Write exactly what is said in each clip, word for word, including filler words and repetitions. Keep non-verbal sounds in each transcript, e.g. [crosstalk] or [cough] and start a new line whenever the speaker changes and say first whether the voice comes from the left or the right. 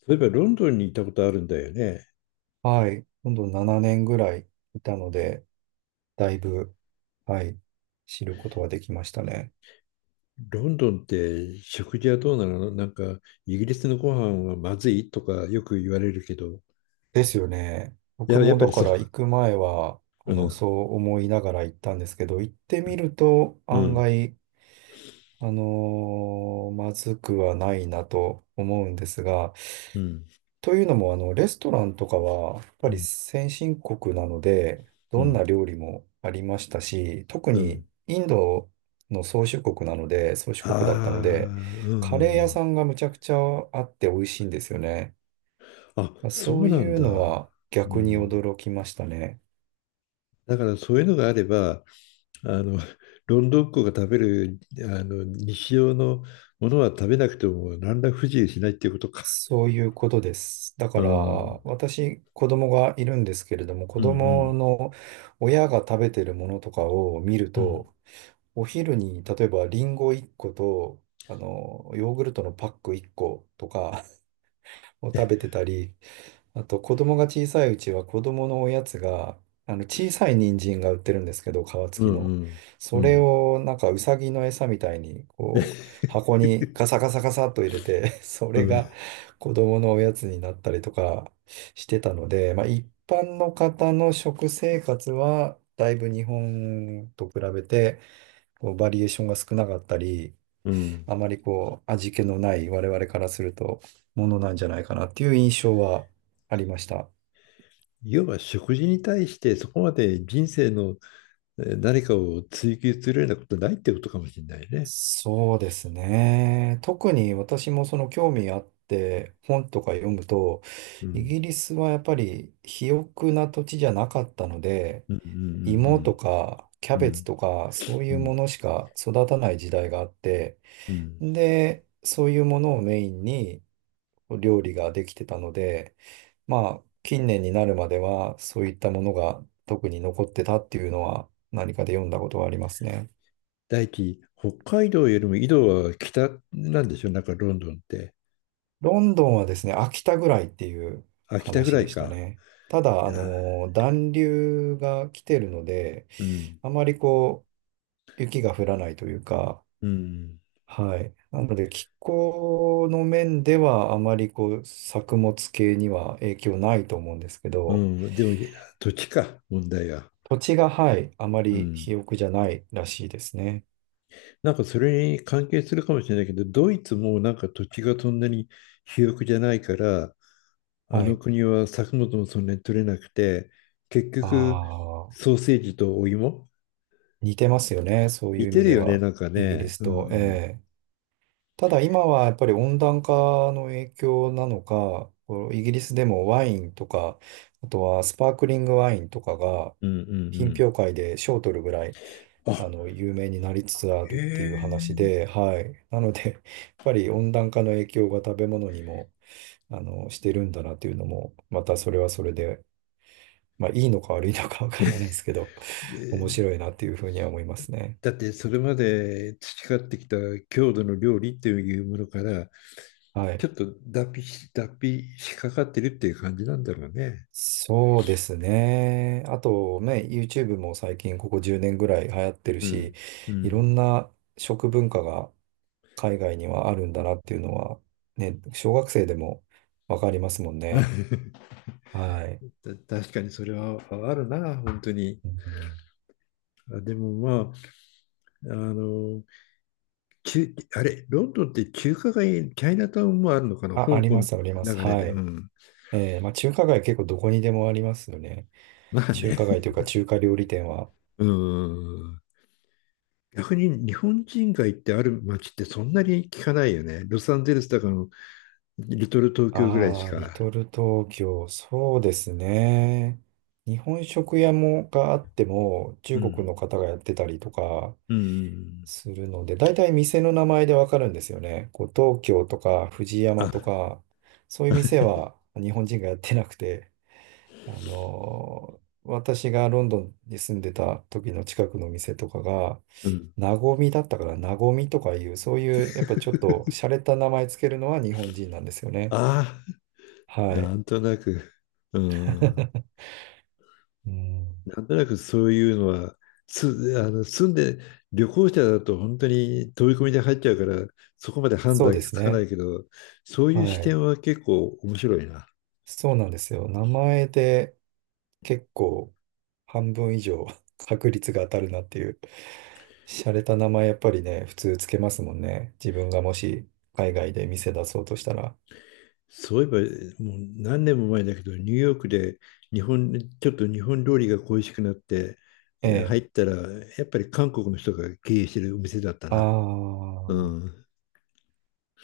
left: そういえばロンドンに行ったことあるんだよね。
right: はい。今度ななねんぐらいいたので、だいぶ、はい、知ることができましたね。
left: ロンドンって食事はどうなの、なんかイギリスのご飯はまずいとかよく言われるけど、
right: ですよね。
left: い
right: 僕
left: や、やっ
right: も
left: ぱ
right: だ
left: り
right: か
left: そ
right: ら行く前は、あ
left: う。う
right: の、そ
left: ん。
right: う思いながら行ったんですけど、行ってみると
left: う
right: 案
left: ん。
right: 外、あのーまずくはないなと思うんですが、
left: うん。
right: というのも、あの、レストランとかは、やっぱり先進国なので、
left: う
right: どん
left: ん。
right: な料理もありましたし、特
left: うん。
right: にインドの宗主国なので、宗主
left: ああ
right: 国だったので、
left: ー、うんう
right: カレー
left: んう
right: 屋
left: ん。
right: さんがむちゃくちゃあって美味しいんですよね。
left: あ、そ
right: そ
left: う
right: う
left: なん
right: いう
left: だ。
right: のは
left: う
right: 逆に
left: ん。
right: 驚きましたね。
left: だからそういうのがあれば、あの、ロンドンっ子が食べる、あの、日常のものは食べなくても何ら不自由しないっていうことか。
right: そういうことです。だか
left: う
right: ら、
left: ん。うん
right: 私、子供がいるんですけれども、子
left: う
right: 供
left: ん。
right: の親が食べてるものとかを見る
left: うん
right: と、お昼に、例えばリンゴいっこと、あの、ヨーグルトのパックいっことか [laughs] を食べてたり、あと子供が小さいうちは子供のおやつが、あの、小さい人参が売ってるんですけど、皮
left: う
right: 付きの。
left: んう
right: それ
left: ん。
right: をなんかうさぎの餌みたいに、こう、箱にガサガサガサっと入れて [laughs] そ
left: う
right: れが
left: ん。
right: 子供のおやつになったりとかしてたので、まあ一般の方の食生活は、だいぶ日本と比べて、こうバリエーションが少なかったり、
left: うん。
right: あまりこう味気のない我々からするとものなんじゃないかなっていう印象はありました。
left: いわば食事に対してそこまで人生のえー何かを追求するようなことないってことかもしれないね。
right: そうですね。特に私もその興味あって本とか読むと、
left: う
right: イ
left: ん。
right: ギリスはやっぱり肥沃な土地じゃなかったので、
left: うんう
right: 芋
left: ん
right: とかキャ
left: うんうん。う
right: ベツ
left: ん。
right: とかそう
left: う
right: いう
left: ん
right: ものしか育たない時代があって、
left: うん。
right: で、そういうものをメインに料理ができてたので、まあ、近年になるまでは、そういったものが特に残ってたっていうのは、何かで読んだことはありますね。
left: 第一、北海道よりも緯度は北なんでしょう、なんかロンドンって。
right: ロンドンはですね、秋田ぐらいっていう
left: あ、北ぐ
right: 話
left: ら
right: で
left: い
right: した
left: か。
right: ね。ただ、
left: い
right: あ
left: や、
right: の、暖流が来てるので、
left: うん。
right: あまりこう、雪が降らないというか、
left: うん。
right: はい。なので、気候の面では、あまりこう、作物系には影響ないと思うんですけ
left: う
right: ど、
left: ん。でも、いや土地か、問題が。
right: 土地が、はい、あま
left: う
right: り
left: ん。
right: 肥沃じゃないらしいですね。
left: なんかそれに関係するかもしれないけど、ドイツもなんか土地がそんなに肥沃じゃないから、あ
right: は
left: の
right: い。
left: 国は作物もそんなに取れなくて、結
right: あ
left: 局
right: あ、
left: ソーセージとお芋、
right: 似てますよね。そうい
left: 似
right: う意
left: て
right: 味
left: る
right: で
left: よね、
right: は、
left: なんか
right: イギリ
left: ね。
right: ス
left: うん、う
right: と。え
left: ん、
right: え。ただ今はやっぱり温暖化の影響なのか、こうイギリスでもワインとか、あとはスパークリングワインとかが、
left: うんう
right: 品
left: ん。
right: 評会で賞を取るぐらい、
left: あ、
right: あの、有名になりつつあるっていう話
left: ええ、
right: で、はい。なので、やっぱり温暖化の影響が食べ物にも、あの、してるんだなっていうのも、またそれはそれでまあ、いいのか悪いのかわからないですけど、[laughs] 面
left: で、
right: 白いなっていうふうには思いますね。
left: だってそれまで培ってきた郷土の料理っていうものから
right: は
left: ち
right: い。
left: ょっと脱皮し、脱皮しかかってるっていう感じなんだろうね。
right: そうですね。あとね、YouTube も最近ここじゅうねんぐらい流行ってる
left: う
right: し、
left: ん。う
right: いろ
left: ん。
right: んな食文化が海外にはあるんだなっていうのは、ね、小学生でもわかりますもんね。
left: [laughs]
right: はい。
left: 確かにそれはあるな、本当に。
right: うん、
left: あでもまあ、あの、中あれ、ロンドンって中華街、チャイナタウンもあるのかな、
right: あ、あ
left: 香
right: り
left: 港
right: ま
left: の
right: す、あります。
left: 流れ
right: は
left: で。う
right: い。
left: ん。
right: えーまあ、中華街結構どこにでもありますよね。
left: まあ
right: 中
left: ね。
right: 華街というか中華料理店は、
left: うん。逆に日本人街ってある街ってそんなに聞かないよね。ロサンゼルスとかのリトル東京ぐらいし
right: ああ、リ
left: か。
right: トル東京、そうですね。日本食屋もがあっても、中
left: う
right: 国
left: ん。
right: の方がやってたりとか
left: うん。
right: するので、大体店の名前でわかるんですよね。こう東京とか藤山と
left: あ、
right: か、そういう店は日本人がやってなくて、あのー私がロンドンに住んでた時の近くの店とかが、
left: うん。
right: なごみだったから、なごみとかいう、そういう、やっぱちょっと洒落た名前つけるのは日本人なんですよね。
left: ああ、
right: は
left: な
right: い。
left: んとなく。うん。
right: うん、
left: なんとなくそういうのは、つ、あの、住んで、旅行者だと本当に飛び込みで入っちゃうから、そこまで判
right: そう
left: 断
right: で
left: つ
right: す
left: かな
right: ね。
left: いけど、そう
right: は
left: いう視
right: い。
left: 点は結構面白いな。
right: そうなんですよ。名前で結構半分以上 [laughs] 確率が当たるなっていう。洒落た名前やっぱりね、普通つけますもんね。自分がもし海外で店出そうとしたら。
left: そういえば、もう何年も前だけど、ニューヨークで日本、ちょっと日本料理が恋しくなって、
right: え
left: えー
right: え。
left: 入ったら、やっぱり韓国の人が経営してるお店だった
right: あ
left: な。
right: あ、
left: うん。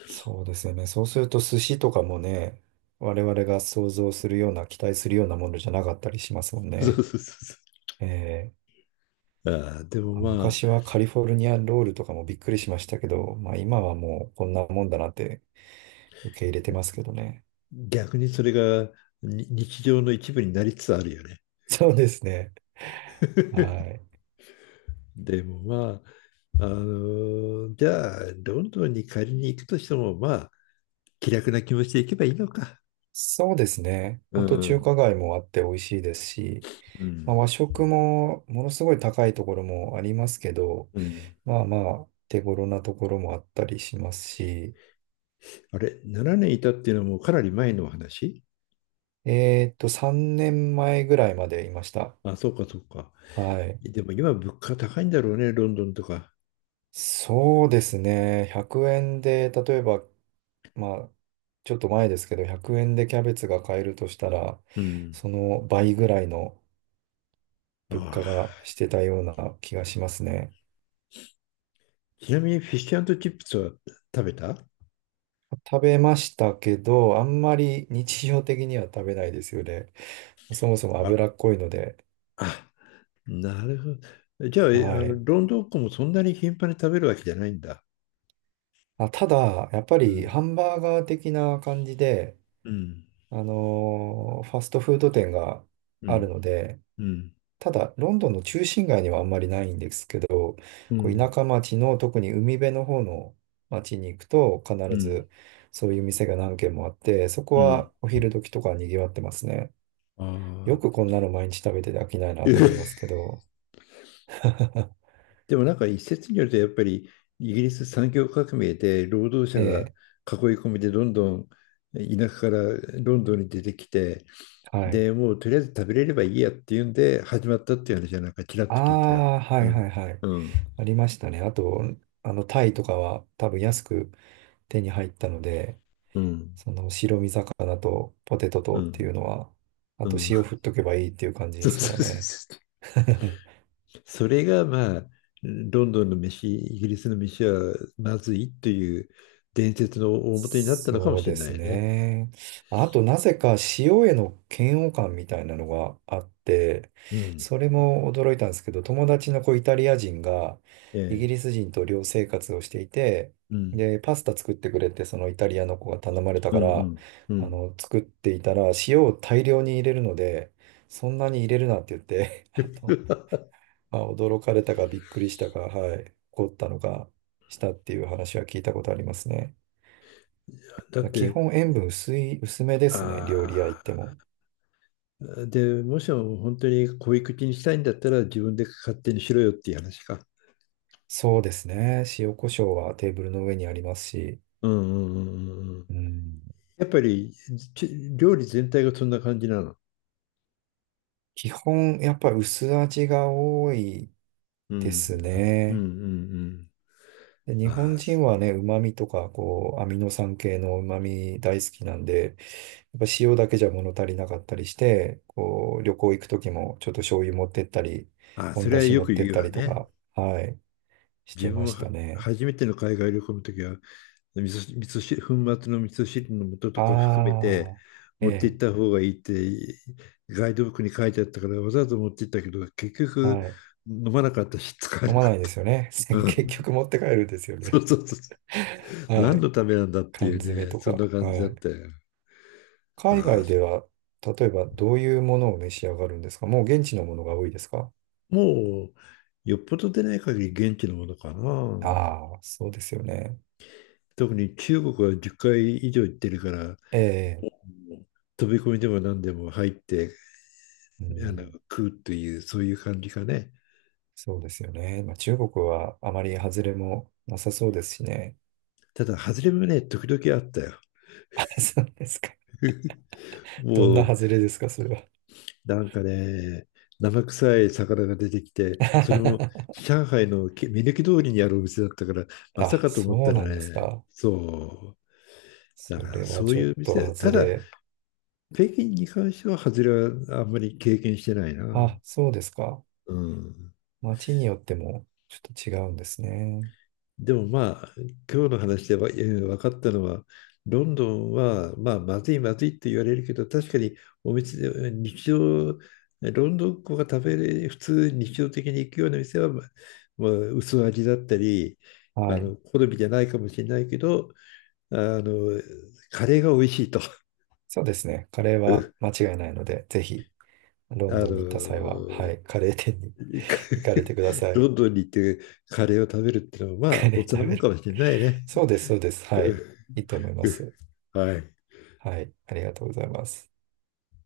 right: そうですよね。そうすると寿司とかもね、我々が想像するような、期待するようなものじゃなかったりしますもん
left: そうそう
right: ね。
left: そうそ
right: ええ。
left: う。ああ、でも
right: あ、
left: ま
right: 昔
left: あ、
right: はカリフォルニアンロールとかもびっくりしましたけど、まあ今はもうこんなもんだなって受け入れてますけどね。
left: 逆にそれがに日常の一部になりつつあるよね。
right: [laughs] そうですね。
left: [laughs]
right: はい。
left: でもまあ、あのじゃあ、ロンドンに仮に行くとしても、まあ、気楽な気持ちで行けばいいのか。
right: そうですね。
left: う
right: 本当中
left: ん
right: 華街もあって美味しいですし、
left: う
right: まあ、
left: ん
right: 和食もものすごい高いところもありますけど、
left: うん
right: まあまあ手頃なところもあったりしますし、
left: あれ、ななねんいたっていうのはもうかなり前の話。
right: えーっとさんねんまえぐらいまでいました。
left: あ、そうかそうか。
right: はい。
left: でも今物価高いんだろうね、ロンドンとか。
right: そうですね。ひゃくえんで、例えばまあ、ちょっと前ですけど、ひゃくえんでキャベツが買えるとしたら、
left: うん。
right: その倍ぐらいの
left: あ
right: 物価が
left: あ。
right: してたような気がしますね。
left: ちなみにフィッシュチップスは食べた？
right: 食べましたけど、あんまり日常的には食べないですよね。そもそも
left: あ、
right: 脂っこいので。
left: あ、なるほど。じゃあ、あ
right: はい。
left: の、ロンドンっ子もそんなに頻繁に食べるわけじゃないんだ。
right: あ、ただ、やっぱ
left: う
right: り
left: ん。
right: ハンバーガー的な感じで、
left: うん。
right: あのーファストフード店が
left: う
right: ある
left: ん。
right: ので、
left: うん。
right: ただ、ロンドンの中心街にはあんまりないんですけど、
left: う
right: こう
left: ん。
right: 田舎町の特に海辺の方の町に行くと、必
left: うん。
right: ずそういう店が何軒もあって、そこ
left: うん。
right: はお昼時とか賑わってますね。
left: あ
right: よく
left: あ、
right: こんなの毎日食べてて飽きないなと思います
left: [laughs]
right: けど。[laughs]
left: でもなんか一説によるとやっぱりイギリス産業革命で労働者
right: え
left: が
right: え、
left: 囲い込みでどんどん田舎からロンドンに出てきて、
right: はい。
left: でもうとりあえず食べれればいいやっていうんで始まったっていう話はなんかちらっ
right: あ
left: と聞いたよ。
right: あ、は
left: う
right: いはい
left: ん
right: はい。
left: うん
right: ありましたね。あと、あの、タイとかは多分安く手に入ったので、
left: うん
right: その白身魚とポテト
left: う
right: とってい
left: ん
right: うのは、あ
left: う
right: と
left: ん。
right: 塩振っ
left: [laughs]
right: とけばいいっていう感じ
left: そ
right: で
left: う
right: すから
left: そうそう
right: ね。
left: そう。
right: [laughs]
left: それがまあ、ロンドンの飯、イギリスの飯はまずいという伝説の大元になったのかも
right: そう
left: しれ
right: で
left: な
right: す
left: いね。
right: ね。あと、なぜか塩への嫌悪感みたいなのがあって、
left: うん
right: それも驚いたんですけど、友達の子イタリア人が
left: え
right: イギ
left: え、
right: リス人と寮生活をしていて、
left: うん、
right: で、パスタ作ってくれって、そのイタリアの子が頼まれた
left: う
right: か
left: ん、う
right: ら、
left: ん、う
right: あ
left: ん。
right: の、作っていたら、塩を大量に入れるので、そんなに入れるなって言って、[laughs] あ、
left: [laughs]
right: まあ、驚かれたかびっくりしたか、はい、怒ったのかしたっていう話は聞いたことありますね。
left: だっ
right: 基
left: て、
right: 本塩分薄い、薄めですね、料
left: あ
right: 理屋行っても。
left: あ、で、もしも本当に小い口にしたいんだったら自分で勝手にしろよっていう話か。
right: そうですね、塩コショウはテーブルの上にありますし、
left: うんうんうんうんうん。
right: うん、
left: やっぱりち料理全体がそんな感じなの。
right: 基本やっぱ薄味が多い
left: う
right: で
left: ん。
right: す
left: うんう
right: ね。
left: ん
right: で日
left: うん。あ
right: 本
left: あ、
right: 人
left: す
right: はね、旨味とかこうアミノ酸系の旨味大好きなんで、やっぱ塩だけじゃ物足りなかったりして、こう、旅行行く時もちょっと醤油持ってったり、
left: ああ、そ
right: 本
left: れ
right: だ
left: は
right: し
left: よ
right: 持っ
left: く
right: てっ
left: 言う
right: た
left: わ
right: りと
left: ね。
right: か、はい、して
left: 自分
right: ま
left: も
right: し
left: は
right: たね。
left: 初めての海外旅行の時は味噌、味噌汁、粉末の味噌汁の素とか含め
right: あ
left: て
right: あ、え
left: 持って行
right: え、
left: った方がいいってガイドブックに書いてあったからわざわざ持って行ったけど結局
right: はい。
left: 飲まなかったし使わ
right: 飲
left: な
right: ま
left: か
right: な
left: っ
right: いで
left: た。
right: すよね。[laughs]
left: う
right: 結
left: ん。
right: 局持って帰るんですよ
left: そ
right: ね。
left: うそうそう。
right: [laughs] は
left: 何
right: い。
left: のためなんだって
right: 缶
left: い
right: 詰
left: うね、
right: と
left: そん
right: か、
left: な感じだ
right: は
left: っ
right: い。
left: たよ。あ
right: 海
left: あ、
right: 外では、例えばどういうものを召し上がるんですか、もう現地のものが多いですか。
left: もうよっぽど出ない限り現地のものかな。
right: ああー、そうですよね。
left: 特に中国はじゅっかい以上行ってるから
right: ええ、
left: 飛び込みでも何でも入って
right: う
left: あ
right: ん。
left: の食うというそういう感じかね。
right: そうですよね。まあ、中国はあまり外れもなさそうですしね。
left: ただ、外れもね、時々あったよ。
right: [laughs] そうですか。どんな
left: もう、
right: 外れですか、それは。
left: なんかね、生臭い魚が出てきて、それも
right: [laughs]
left: 上海のけ目抜き通りにあるお店だったから、まさ
right: あ、
left: かと思っ
right: そう
left: たら
right: なんです
left: ね、
right: か。
left: そう。だか
right: それ
left: ら
right: は
left: そう
right: ちょっ
left: いう
right: と
left: 店、
right: 外
left: ただ、
right: れ。
left: 北京に関しては、外れはあんまり経験してないな。
right: あ、そうですか。
left: うん。
right: 街によってもちょっと違うんですね。
left: でもまあ、今日の話でわえー分かったのは、ロンドンは、まあ、まずいまずいって言われるけど、確かにお店で、日常、ロンドンっ子が食べれ、普通日常的に行くような店は、まあ、まあ薄味だったり、あ
right: はい。
left: の、好みじゃないかもしれないけど、あの、カレーが美味しいと。[laughs]
right: そうですね。カレー
left: う
right: は
left: ん
right: 間違いないので、ぜひ、ロン
left: あ
right: ドンに行った際は、
left: の、
right: はい、カレー店に
left: か
right: [laughs] 行かれてくだ
left: [laughs]
right: さい。
left: ロンドンに行ってカレーを食べるっていうのは、ま
right: カ
left: あ、大
right: レ
left: 人
right: ー食
left: も
right: べ
left: んか
right: る。
left: もしれないね。
right: そうです、そうです。
left: う
right: はい。
left: ん
right: いいと思いま
left: うん
right: す。
left: はい。
right: はい。ありがとうございます。